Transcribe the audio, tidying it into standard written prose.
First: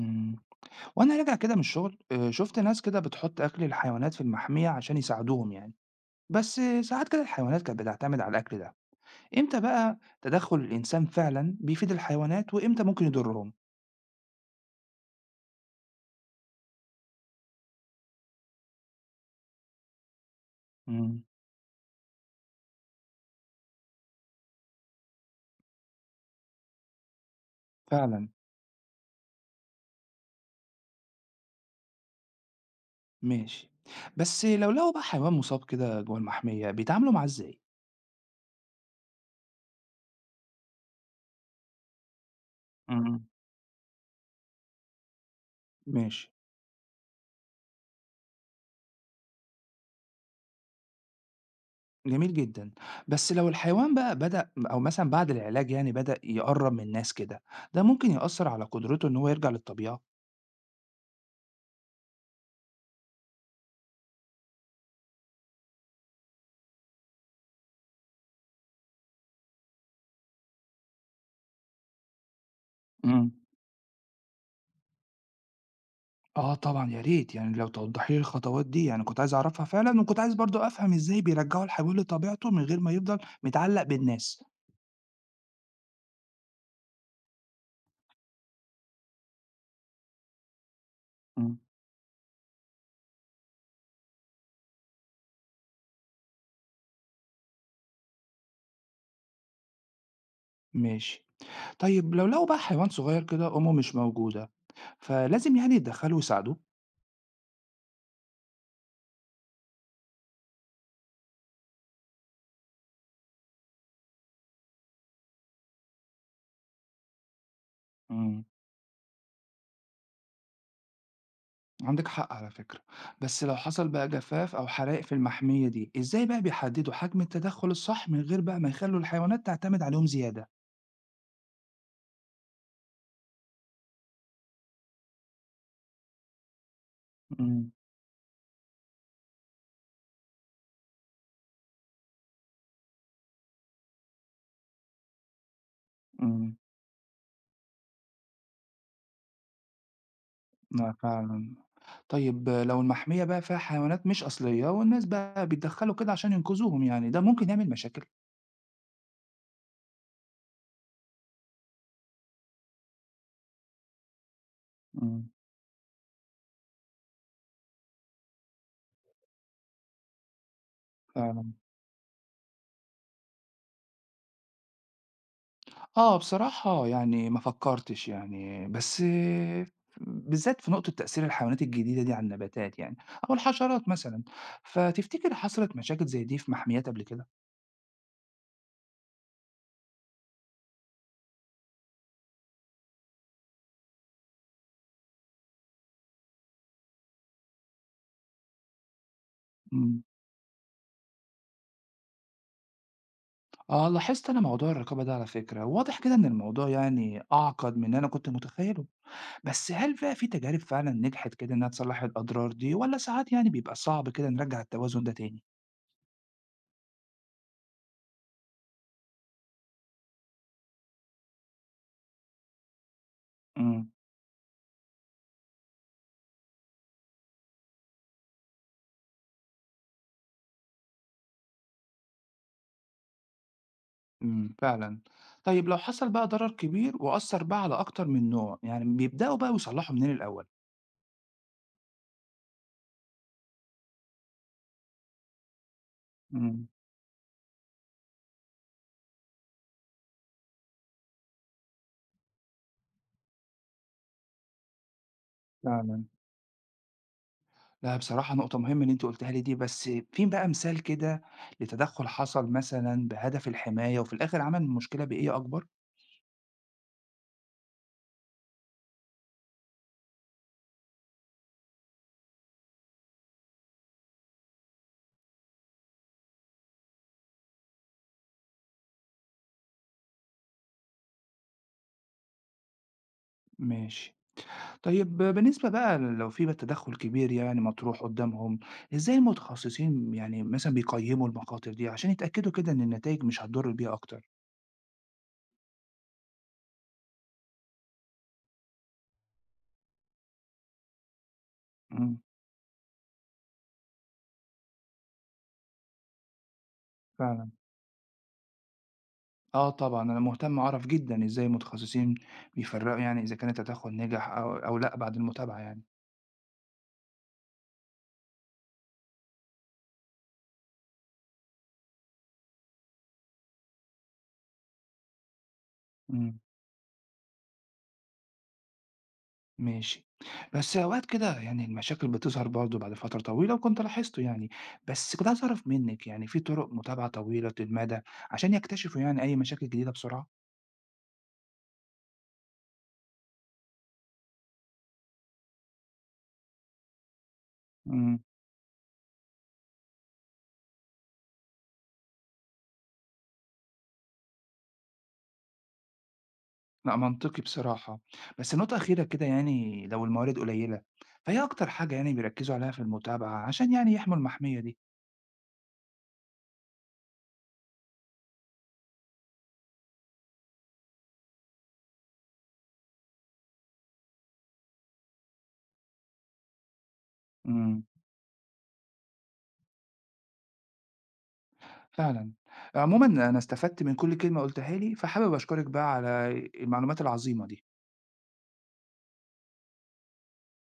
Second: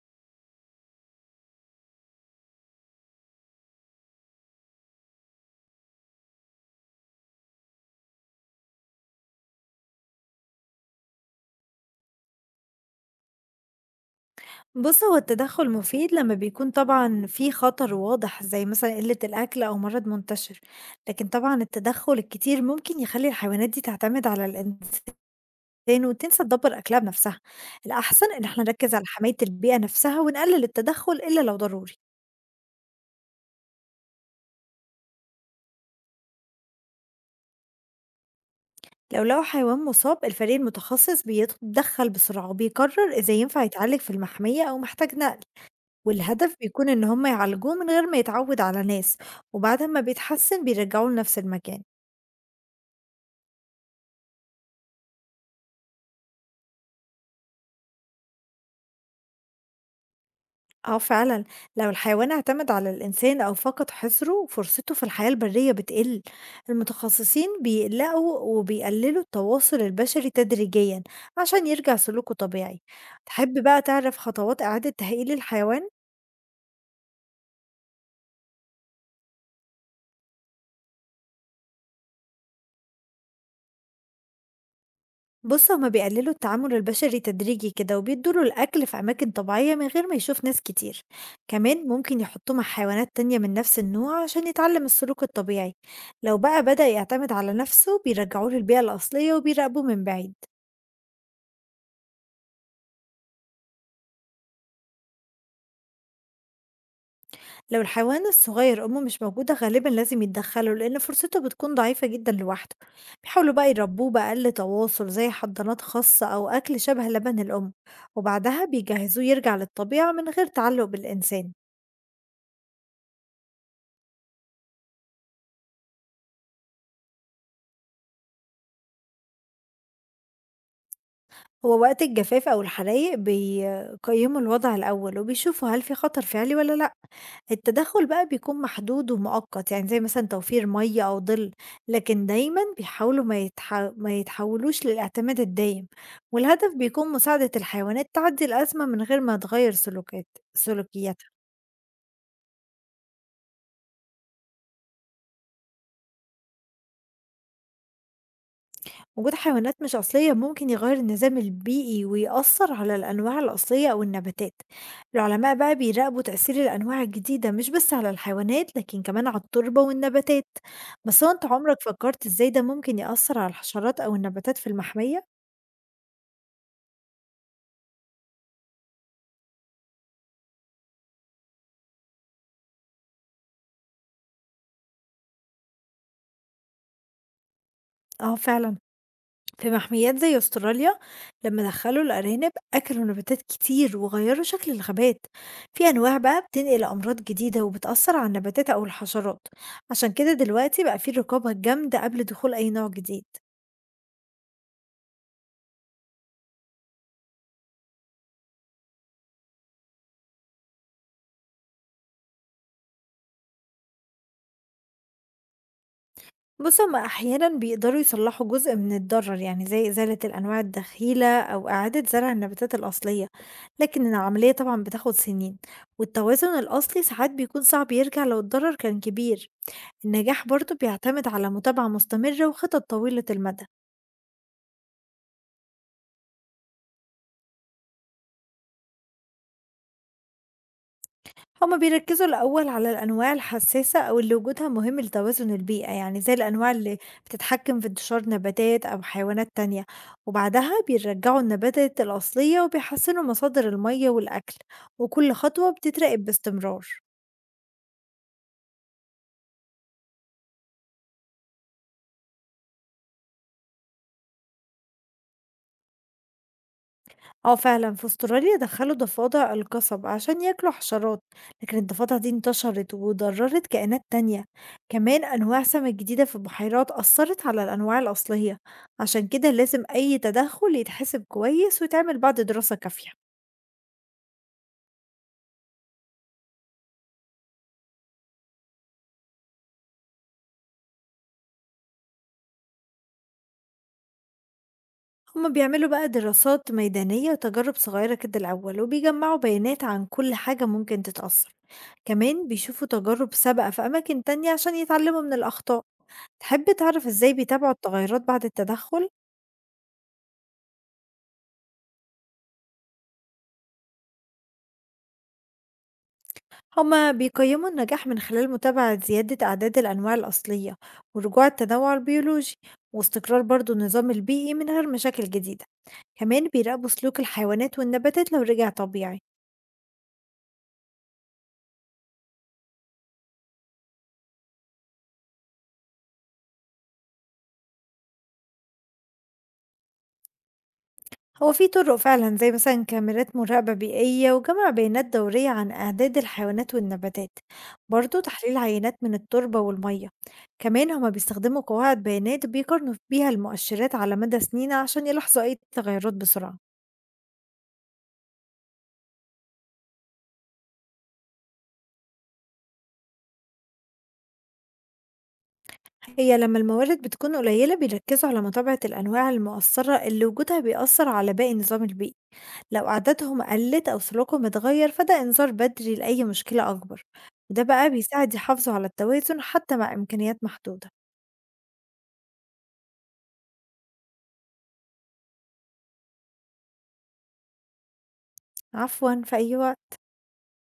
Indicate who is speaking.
Speaker 1: إمم. وأنا راجع كده من الشغل شُفت ناس كده بتحُط أكل الحيوانات في المحمية عشان يساعدوهم يعني، بس ساعات كده الحيوانات كانت بتعتمد على الأكل ده، إمتى بقى تدخُّل الإنسان فعلًا بيفيد الحيوانات وإمتى ممكن يضرهم؟
Speaker 2: بُص، هو التدخُّل مفيد لمّا بيكون طبعًا في خطر واضح، زي مثلًا قِلّة الأكل أو مرض منتشر.
Speaker 1: إمم،
Speaker 2: لكن طبعًا التدخُّل الكتير ممكن يخلّي الحيوانات دي تعتمد على الإنسان وتنسى تدبّر أكلها بنفسها. الأحسن
Speaker 1: فعلًا،
Speaker 2: إن إحنا نركّز على حماية البيئة نفسها ونقلل التدخُّل إلا لو ضروري.
Speaker 1: ماشي. بس لو لقوا بقى حيوان مُصاب كده جوه المحمية بيتعاملوا معاه إزاي؟
Speaker 2: لو لقوا حيوان مُصاب الفريق المتخصص بيتدخّل بسرعة وبيقرر
Speaker 1: إمم،
Speaker 2: إذا ينفع يتعالج في المحمية أو محتاج نقل،
Speaker 1: ماشي،
Speaker 2: والهدف بيكون إن هم يعالجوه من غير ما يتعوّد على ناس، وبعد أمّا بيتحسن بيرجّعوه لنفس المكان.
Speaker 1: جميل جدًا. بس لو الحيوان بقى بدأ أو مثلًا بعد العلاج يعني بدأ يقرّب من الناس كده، ده ممكن يأثّر على قدرته إن هو يرجع للطبيعة؟
Speaker 2: آه فعلًا، لو الحيوان اعتمد على الإنسان أو فقد حِصْره، فرصته في الحياة البرية بتقِل. المتخصصين بيقلقوا وبيقللوا التواصل البشري تدريجيًا عشان يرجع سلوكه طبيعي.
Speaker 1: إمم.
Speaker 2: تحب بقى تعرف خطوات إعادة تهيئ الحيوان؟
Speaker 1: آه طبعًا يا ريت، يعني لو توضّحي لي الخطوات دي، يعني كنت عايز أعرفها فعلًا، وكنت عايز برضه أفهم إزاي بيرجّعوا الحيوان لطبيعته من غير ما يفضل متعلّق بالناس.
Speaker 2: بُص، هُم بيقللوا التعامل البشري تدريجي كده، وبيدّوا له الأكل في أماكن طبيعية من غير ما يشوف ناس كتير.
Speaker 1: إمم.
Speaker 2: كمان ممكن يحطوه مع حيوانات تانية من نفس النوع عشان يتعلم السلوك الطبيعي. لو بقى بدأ يعتمد على نفسه بيرجعوه للبيئة الأصلية وبيراقبوه من بعيد.
Speaker 1: ماشي. طيب لو لقوا بقى حيوان صغير كده أمه مش موجودة، فلازم يعني يتدخّلوا ويساعدوه؟
Speaker 2: لو الحيوان الصغير أمه مش موجودة غالبًا لازم يتدخلوا لأن فرصته بتكون ضعيفة جدًا لوحده. بيحاولوا بقى يربوه بأقل تواصل زي حضانات خاصة أو أكل شبه لبن الأم،
Speaker 1: إمم.
Speaker 2: وبعدها بيجهزوه يرجع للطبيعة من غير تعلق بالإنسان.
Speaker 1: عندِك حق على فكرة، بس لو حصل بقى جفاف أو حرائق في المحمية دي، إزاي بقى بيحدّدوا حجم التدخُّل الصح من غير بقى ما يخلّوا الحيوانات تعتمد عليهم زيادة؟
Speaker 2: هو وقت الجفاف أو الحرايق بيقيّموا الوضع الأول وبيشوفوا هل في خطر فعلي ولا لأ.
Speaker 1: إمم،
Speaker 2: التدخل بقى بيكون محدود ومؤقت، يعني زي مثلًا توفير مَيّة أو ظِل، لكن دايمًا بيحاولوا ما يتحولوش للاعتماد الدايم.
Speaker 1: إمم.
Speaker 2: والهدف بيكون مساعدة الحيوانات تعدّي الأزمة من غير ما تغيّر سلوكات
Speaker 1: لأ
Speaker 2: سلوكياتها.
Speaker 1: فعلًا. طيب لو المحمية بقى فيها حيوانات مش أصلية والناس بقى بيتدخّلوا كده عشان ينقذوهم يعني، ده ممكن يعمل مشاكل؟
Speaker 2: وجود حيوانات مش أصلية ممكن يغير النظام البيئي ويأثر على الأنواع الأصلية أو النباتات.
Speaker 1: إمم،
Speaker 2: العلماء بقى بيراقبوا تأثير الأنواع الجديدة مش بس على الحيوانات لكن كمان على التربة والنباتات. بس هو أنت
Speaker 1: فعلًا.
Speaker 2: عمرك فكرت إزاي ده ممكن يأثر على الحشرات أو النباتات في المحمية؟
Speaker 1: آه، بصراحة يعني ما فكّرتش يعني، بس بالذات في نقطة تأثير الحيوانات الجديدة دي على النباتات يعني أو الحشرات مثلًا، فتفتكر حصلت مشاكل زي دي في محميات قبل كده؟
Speaker 2: اه فعلا، في محميات زي أستراليا لما دخلوا الأرانب أكلوا نباتات كتير وغيروا شكل الغابات. في أنواع بقى بتنقل أمراض جديدة وبتأثر على النباتات أو الحشرات.
Speaker 1: إمم.
Speaker 2: عشان كده دلوقتي بقى في رقابة جامدة قبل دخول أي نوع جديد.
Speaker 1: آه، لاحظت أنا موضوع الرقابة ده على فكرة، وواضح كده إن الموضوع يعني أعقد من اللي أنا كنت متخيّله. بس هل بقى في تجارب فعلا نجحت كده إنها تصلح الأضرار دي ولا ساعات يعني بيبقى صعب كده نرجع التوازن ده تاني؟
Speaker 2: بص، هما أحيانا بيقدروا يصلحوا جزء من الضرر، يعني زي إزالة الأنواع الدخيلة أو إعادة زرع النباتات الأصلية.
Speaker 1: امم
Speaker 2: لكن العملية طبعا بتاخد سنين، والتوازن الأصلي ساعات بيكون صعب يرجع لو الضرر كان كبير. النجاح برضه بيعتمد على متابعة مستمرة وخطط طويلة المدى.
Speaker 1: فعلا. طيب لو حصل بقى ضرر كبير وأثر بقى على أكتر من نوع يعني بيبدأوا بقى يصلحوا منين الأول؟
Speaker 2: هما بيركزوا الأول على الأنواع الحساسة أو اللي وجودها مهم لتوازن البيئة، يعني زي
Speaker 1: امم
Speaker 2: الأنواع اللي بتتحكم في انتشار نباتات أو حيوانات تانية. وبعدها بيرجعوا النباتات الأصلية وبيحسنوا مصادر المية والأكل، وكل خطوة
Speaker 1: فعلا.
Speaker 2: بتتراقب باستمرار.
Speaker 1: لا بصراحة نقطة مهمة اللي أنت قلتها لي دي، بس فين بقى مثال كده لتدخل حصل مثلا بهدف الحماية وفي الآخر عمل المشكلة بإيه أكبر؟
Speaker 2: آه فعلًا، في أستراليا دخّلوا ضفادع القصب عشان ياكلوا حشرات، لكن الضفادع دي انتشرت وضرّرت كائنات تانية. كمان أنواع سمك جديدة في البحيرات أثّرت على الأنواع الأصلية. عشان كده لازم أي تدخُّل يتحسب كويس ويتعمل بعد دراسة كافية.
Speaker 1: ماشي. طيب بالنسبة بقى لو في بقى تدخُّل كبير يعني مطروح قدّامهم، إزاي المتخصصين يعني مثلًا بيقيّموا المخاطر دي عشان يتأكدوا كده إن النتايج مش هتضُر البيئة أكتر؟
Speaker 2: هُم بيعملوا بقى دراسات ميدانية وتجارب صغيرة كده الأول، وبيجمّعوا بيانات عن كل حاجة ممكن تتأثّر.
Speaker 1: إمم،
Speaker 2: كمان بيشوفوا تجارب سابقة في أماكن تانية عشان يتعلموا من الأخطاء. تحب تعرف إزاي
Speaker 1: فعلًا.
Speaker 2: بيتابعوا التغيرات بعد التدخّل؟
Speaker 1: آه طبعًا، أنا مهتم أعرف جدًا إزاي المتخصصين بيفرّقوا يعني إذا كان التدخُّل نجح أو لأ بعد المتابعة يعني.
Speaker 2: هما بيقيموا النجاح من خلال متابعة زيادة أعداد الأنواع الأصلية ورجوع التنوع البيولوجي واستقرار برضو النظام البيئي من غير مشاكل جديدة.
Speaker 1: إمم،
Speaker 2: كمان بيراقبوا سلوك الحيوانات والنباتات لو رجع طبيعي.
Speaker 1: ماشي. بس أوقات كده يعني المشاكل بتظهر برضه بعد فترة طويلة وكنت لاحظته يعني، بس كنت عايز أعرف منِّك يعني في طُرق متابعة طويلة المدى عشان يكتشفوا يعني أي مشاكل جديدة بسرعة؟
Speaker 2: هو في طرق فعلا زي مثلا كاميرات مراقبة بيئية وجمع بيانات دورية عن أعداد الحيوانات والنباتات.
Speaker 1: إمم.
Speaker 2: برضو تحليل عينات من التربة والمية. كمان هما بيستخدموا قواعد بيانات بيقارنوا بيها المؤشرات على مدى سنين عشان يلاحظوا أي تغيرات بسرعة.
Speaker 1: لأ منطقي بصراحة، بس نقطة أخيرة كده يعني لو الموارد قليلة، فإيه أكتر حاجة يعني بيركّزوا عليها في المتابعة عشان يعني يحموا المحمية دي؟
Speaker 2: هي لما الموارد بتكون قليلة بيركزوا على متابعة الأنواع المؤثرة اللي وجودها بيأثر على باقي النظام البيئي. لو أعدادهم قلت أو سلوكهم اتغير فده إنذار بدري لأي مشكلة أكبر. وده
Speaker 1: إمم،
Speaker 2: بقى بيساعد يحافظوا على التوازن حتى مع إمكانيات محدودة.
Speaker 1: فعلًا. عمومًا أنا استفدت من كل كلمة قُلتها لي، فحابب أشكرك بقى على المعلومات العظيمة دي.
Speaker 2: عفوا، في أي وقت.